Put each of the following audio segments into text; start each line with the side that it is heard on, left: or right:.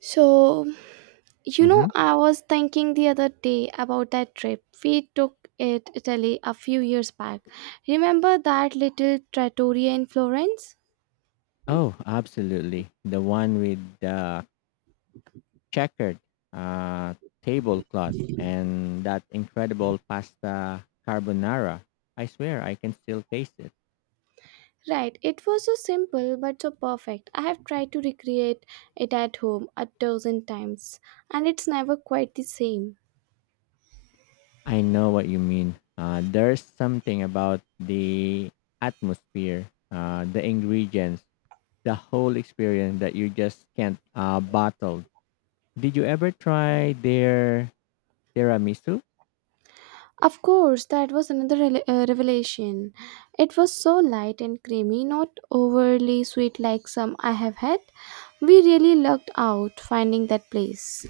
right: So, you
left: Mm-hmm.
right: know, I was thinking the other day about that trip we took it Italy a few years back. Remember that little trattoria in Florence?
left: Oh, absolutely. The one with the checkered uh, tablecloth and that incredible pasta carbonara. I swear I can still taste it.
right: Right, it was so simple but so perfect. I have tried to recreate it at home a dozen times, and it's never quite the same.
left: I know what you mean. There's something about the atmosphere, the ingredients, the whole experience that you just can't bottle. Did you ever try their tiramisu?
right: Of course, that was another revelation. It was so light and creamy, not overly sweet like some I have had. We really lucked out finding that place.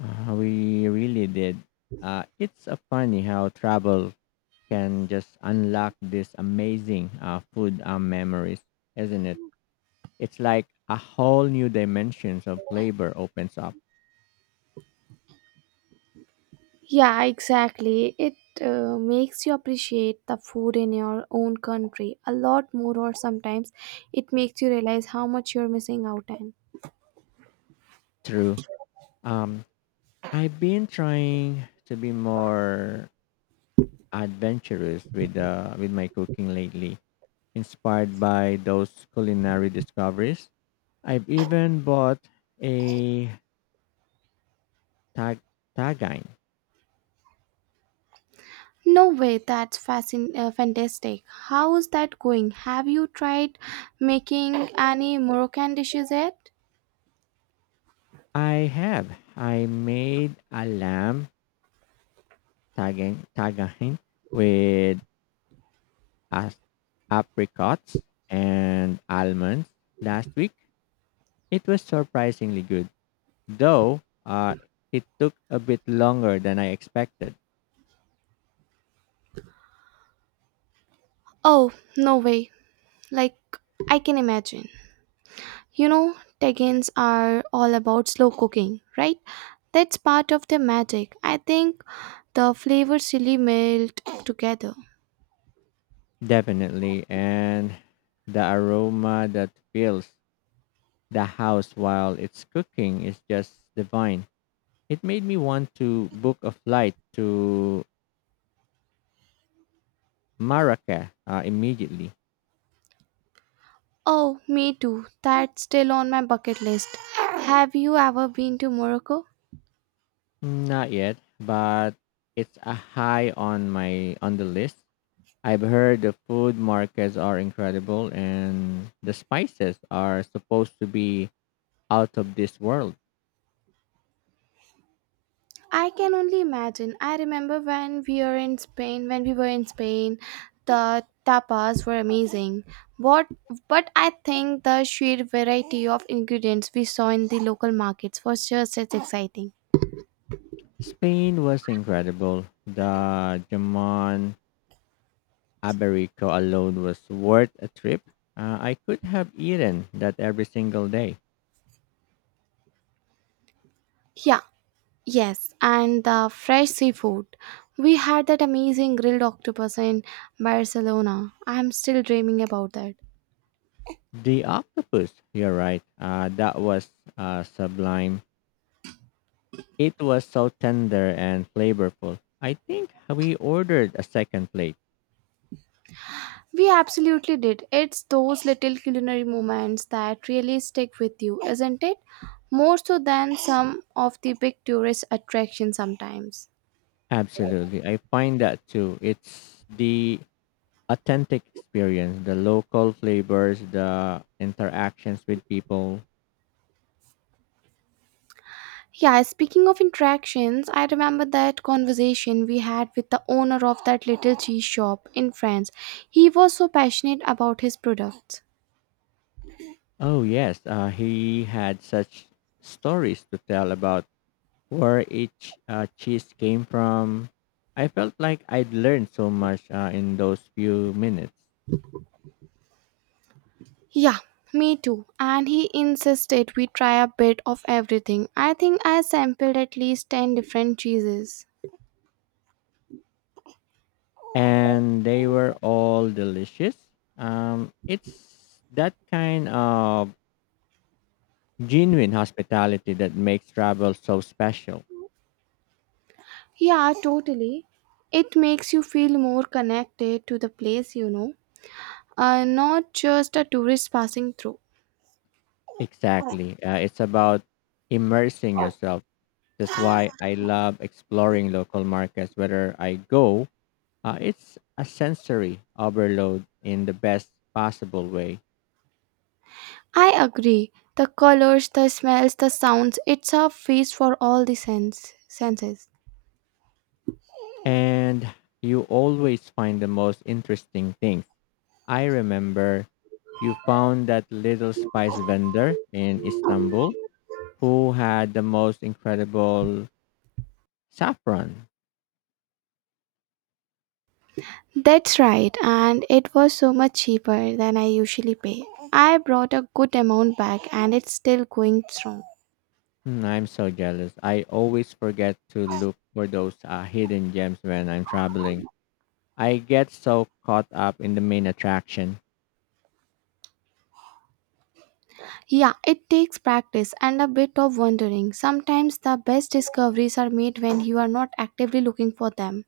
left: We really did. It's funny how travel can just unlock this amazing food memories, isn't it? It's like a whole new dimensions of flavor opens up.
right: Yeah, exactly. It makes you appreciate the food in your own country a lot more, or sometimes it makes you realize how much you're missing out on.
left: True. Um, I've been trying to be more adventurous with with my cooking lately, inspired by those culinary discoveries. I've even bought a tag tagain.
right: No way, that's fantastic. How is that going? Have you tried making any Moroccan dishes yet?
left: I have. I made a lamb tagain with as apricots and almonds last week. It was surprisingly good, though it took a bit longer than I expected.
right: Oh, no way. Like, I can imagine. You know, Tekkens are all about slow cooking, right? That's part of the magic. I think the flavors really melt together.
left: Definitely, and the aroma that fills the house while it's cooking is just divine. It made me want to book a flight to Marrakech immediately.
right: Oh, me too. That's still on my bucket list. Have you ever been to Morocco?
left: Not yet, but it's a high on the list. I've heard the food markets are incredible and the spices are supposed to be out of this world.
right: I can only imagine. I remember when we were in Spain, when we were in Spain, the tapas were amazing. What but I think the sheer variety of ingredients we saw in the local markets was just as exciting.
left: Spain was incredible. The Jamon Iberico alone was worth a trip. I could have eaten that every single day.
right: Yeah, Yes, and the fresh seafood. We had that amazing grilled octopus in Barcelona. I'm still dreaming about that.
left: The octopus, you're right, that was sublime. It was so tender and flavorful. I think we ordered a second plate.
right: We absolutely did. It's those little culinary moments that really stick with you, isn't it? More so than some of the big tourist attractions sometimes.
left: Absolutely. I find that too. It's the authentic experience, the local flavors, the interactions with people.
right: Yeah, speaking of interactions, I remember that conversation we had with the owner of that little cheese shop in France. He was so passionate about his products.
left: Oh yes, he had such stories to tell about where each cheese came from. I felt like I'd learned so much in those few minutes,
right: Yeah, me too. And he insisted we try a bit of everything. I think I sampled at least 10 different cheeses.
left: and they were all delicious. It's that kind of genuine hospitality that makes travel so special.
right: Yeah, totally. It makes you feel more connected to the place, not just a tourist passing through.
left: Exactly, it's about immersing yourself. That's why I love exploring local markets. Whether I go, it's a sensory overload in the best possible way.
right: I agree. The colors, the smells, the sounds, it's a feast for all the senses.
left: And you always find the most interesting things. I remember you found that little spice vendor in Istanbul who had the most incredible saffron.
right: That's right, and it was so much cheaper than I usually pay. I brought a good amount back and it's still going strong.
left: Mm, I'm so jealous. I always forget to look for those hidden gems when I'm traveling. I get so caught up in the main attraction.
right: Yeah, it takes practice and a bit of wondering. Sometimes the best discoveries are made when you are not actively looking for them.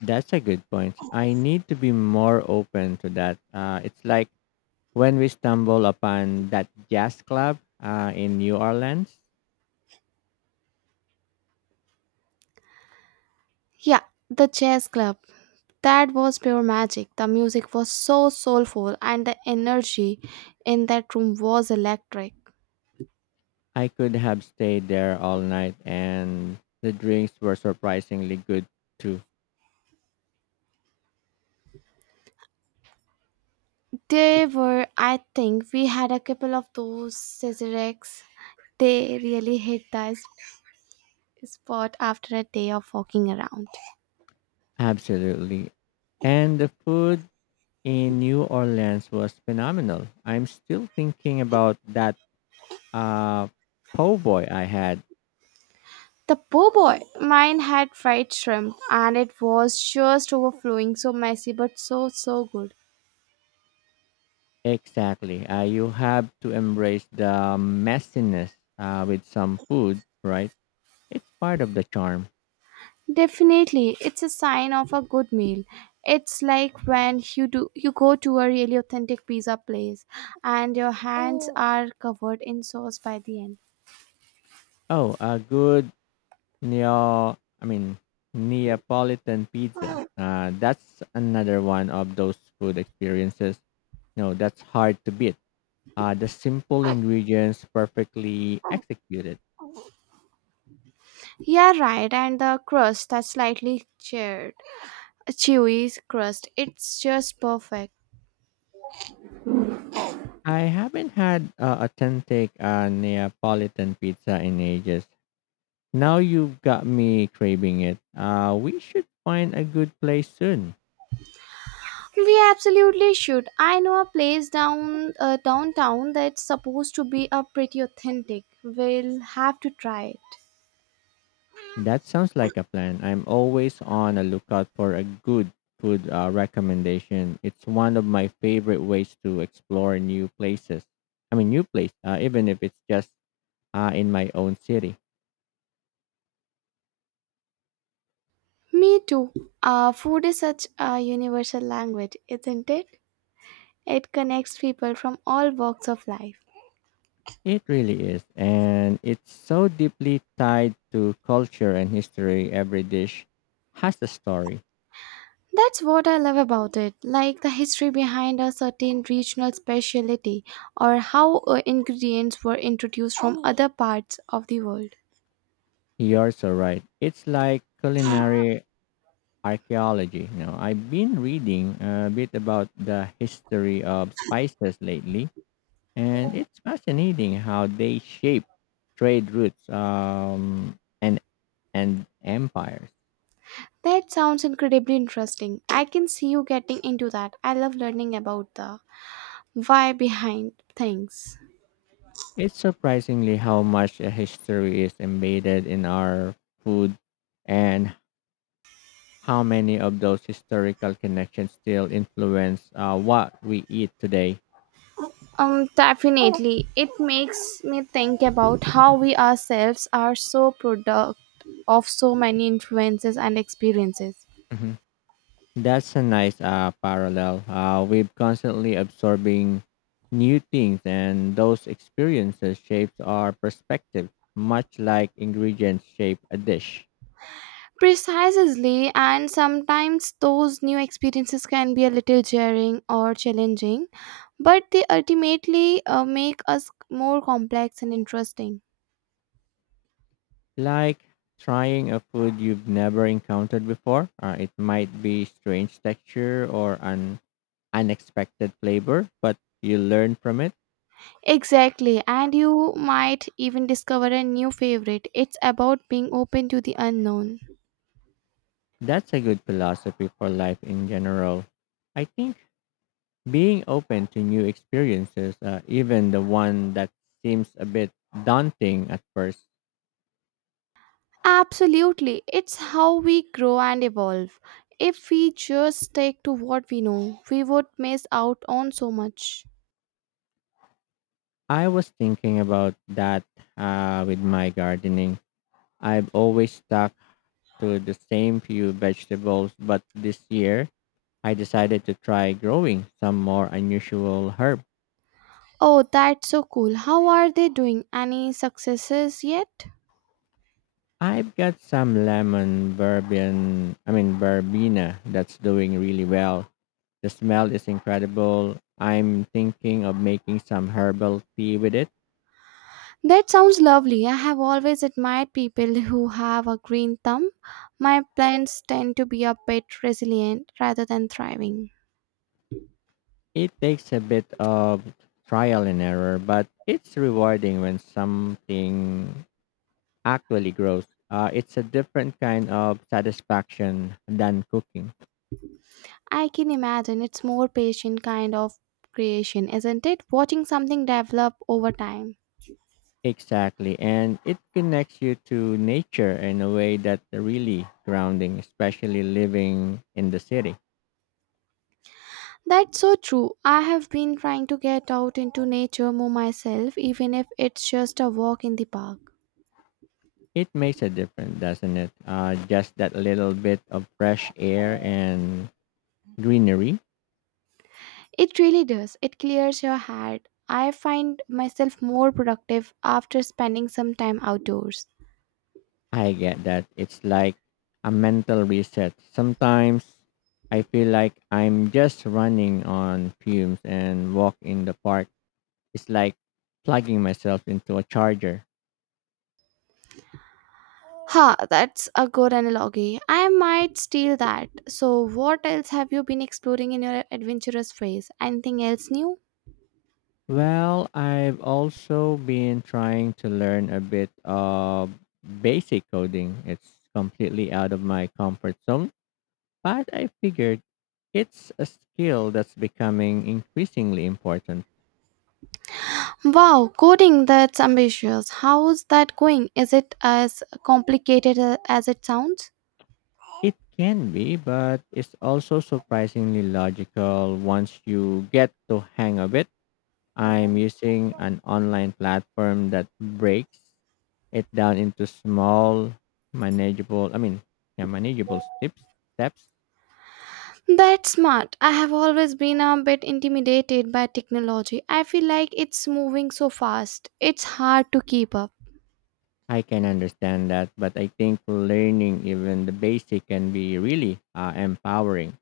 left: That's a good point. I need to be more open to that. It's like when we stumble upon that jazz club in New Orleans.
right: Yeah, the chess club. That was pure magic. The music was so soulful and the energy in that room was electric.
left: I could have stayed there all night, and the drinks were surprisingly good too.
right: They were, I think, we had a couple of those Cesarex. They really hit the spot after a day of walking around.
left: Absolutely. And the food in New Orleans was phenomenal. I'm still thinking about that uh, po' boy I had.
right: The po' boy! Mine had fried shrimp, and it was just overflowing, so messy but so good.
left: Exactly. You have to embrace the messiness with some food, right? It's part of the charm.
right: Definitely, it's a sign of a good meal. It's like when you do you go to a really authentic pizza place, and your hands Oh, are covered in sauce by the end.
left: Oh, a good neo, I mean Neapolitan pizza. That's another one of those food experiences. No, that's hard to beat. The simple ingredients perfectly executed.
right: Yeah, right. And the crust that's slightly chewy crust. It's just perfect.
left: I haven't had authentic Neapolitan pizza in ages. Now you've got me craving it. We should find a good place soon.
right: We absolutely should. I know a place downtown that's supposed to be a pretty authentic. We'll have to try it.
left: That sounds like a plan. I'm always on a lookout for a good food recommendation. It's one of my favorite ways to explore new places. Even if it's just in my own city.
right: Me too. Food is such a universal language, isn't it? It connects people from all walks of life.
left: It really is. And it's so deeply tied to culture and history. Every dish has a story.
right: That's what I love about it, like the history behind a certain regional specialty or how ingredients were introduced from other parts of the world.
left: You're so right. It's like culinary archaeology. You know, I've been reading a bit about the history of spices lately, and it's fascinating how they shape trade routes, and empires.
right: That sounds incredibly interesting. I can see you getting into that. I love learning about the why behind things.
left: It's surprisingly how much a history is embedded in our food, and how many of those historical connections still influence what we eat today.
right: Definitely. It makes me think about how we ourselves are so product of so many influences and experiences.
left: Mhm. That's a nice parallel. We've constantly absorbing new things, and those experiences shapes our perspective, much like ingredients shape a dish.
right: Precisely, and sometimes those new experiences can be a little jarring or challenging, but they ultimately make us more complex and interesting.
left: Like trying a food you've never encountered before. It might be strange texture or an unexpected flavor, but you learn from it.
right: Exactly, and you might even discover a new favorite. It's about being open to the unknown.
left: That's a good philosophy for life in general. I think being open to new experiences, even the one that seems a bit daunting at first.
right: Absolutely, it's how we grow and evolve. If we just stick to what we know, we would miss out on so much.
left: I was thinking about that with my gardening. I've always stuck to the same few vegetables, but this year I decided to try growing some more unusual herb.
right: Oh, that's so cool. How are they doing? Any successes yet?
left: I've got some lemon verbian, I mean verbena that's doing really well. The smell is incredible. I'm thinking of making some herbal tea with it.
right: That sounds lovely. I have always admired people who have a green thumb. My plants tend to be a bit resilient rather than thriving.
left: It takes a bit of trial and error, but it's rewarding when something actually grows. It's a different kind of satisfaction than cooking.
right: I can imagine it's more patient kind of creation, isn't it? Watching something develop over time.
left: Exactly. And it connects you to nature in a way that's really grounding, especially living in the city.
right: That's so true. I have been trying to get out into nature more myself, even if it's just a walk in the park.
left: It makes a difference, doesn't it? Just that little bit of fresh air and greenery.
right: It really does. It clears your head. I find myself more productive after spending some time outdoors.
left: I get that. It's like a mental reset. Sometimes I feel like I'm just running on fumes and walk in the park. It's like plugging myself into a charger.
right: Ha, that's a good analogy. I might steal that. So, what else have you been exploring in your adventurous phase? Anything else new?
left: Well, I've also been trying to learn a bit of basic coding. It's completely out of my comfort zone, but I figured it's a skill that's becoming increasingly important.
right: Wow, coding that's ambitious. How's that going? Is it as complicated as it sounds?
left: It can be, but it's also surprisingly logical once you get the hang of it. I'm using an online platform that breaks it down into small, manageable, I mean, yeah, manageable steps.
right: That's smart. I have always been a bit intimidated by technology. I feel like it's moving so fast. It's hard to keep up.
left: I can understand that, but I think learning even the basic can be really empowering.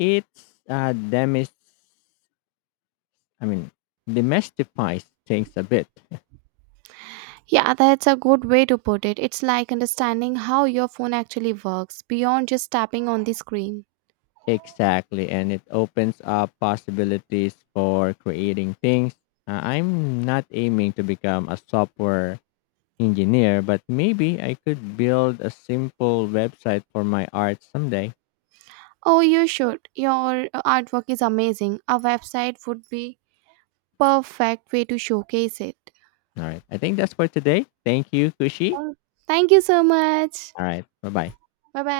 left: It's I mean, demystifies things a bit.
right: Yeah, that's a good way to put it. It's like understanding how your phone actually works beyond just tapping on the screen.
left: Exactly, and it opens up possibilities for creating things. I'm not aiming to become a software engineer, but maybe I could build a simple website for my art someday.
right: Oh, you should. Your artwork is amazing. A website would be perfect way to showcase it.
left: All right, I think that's for today. Thank you, Kushi.
right: Thank Thank you so much.
left: All right, bye bye.
right: 拜拜。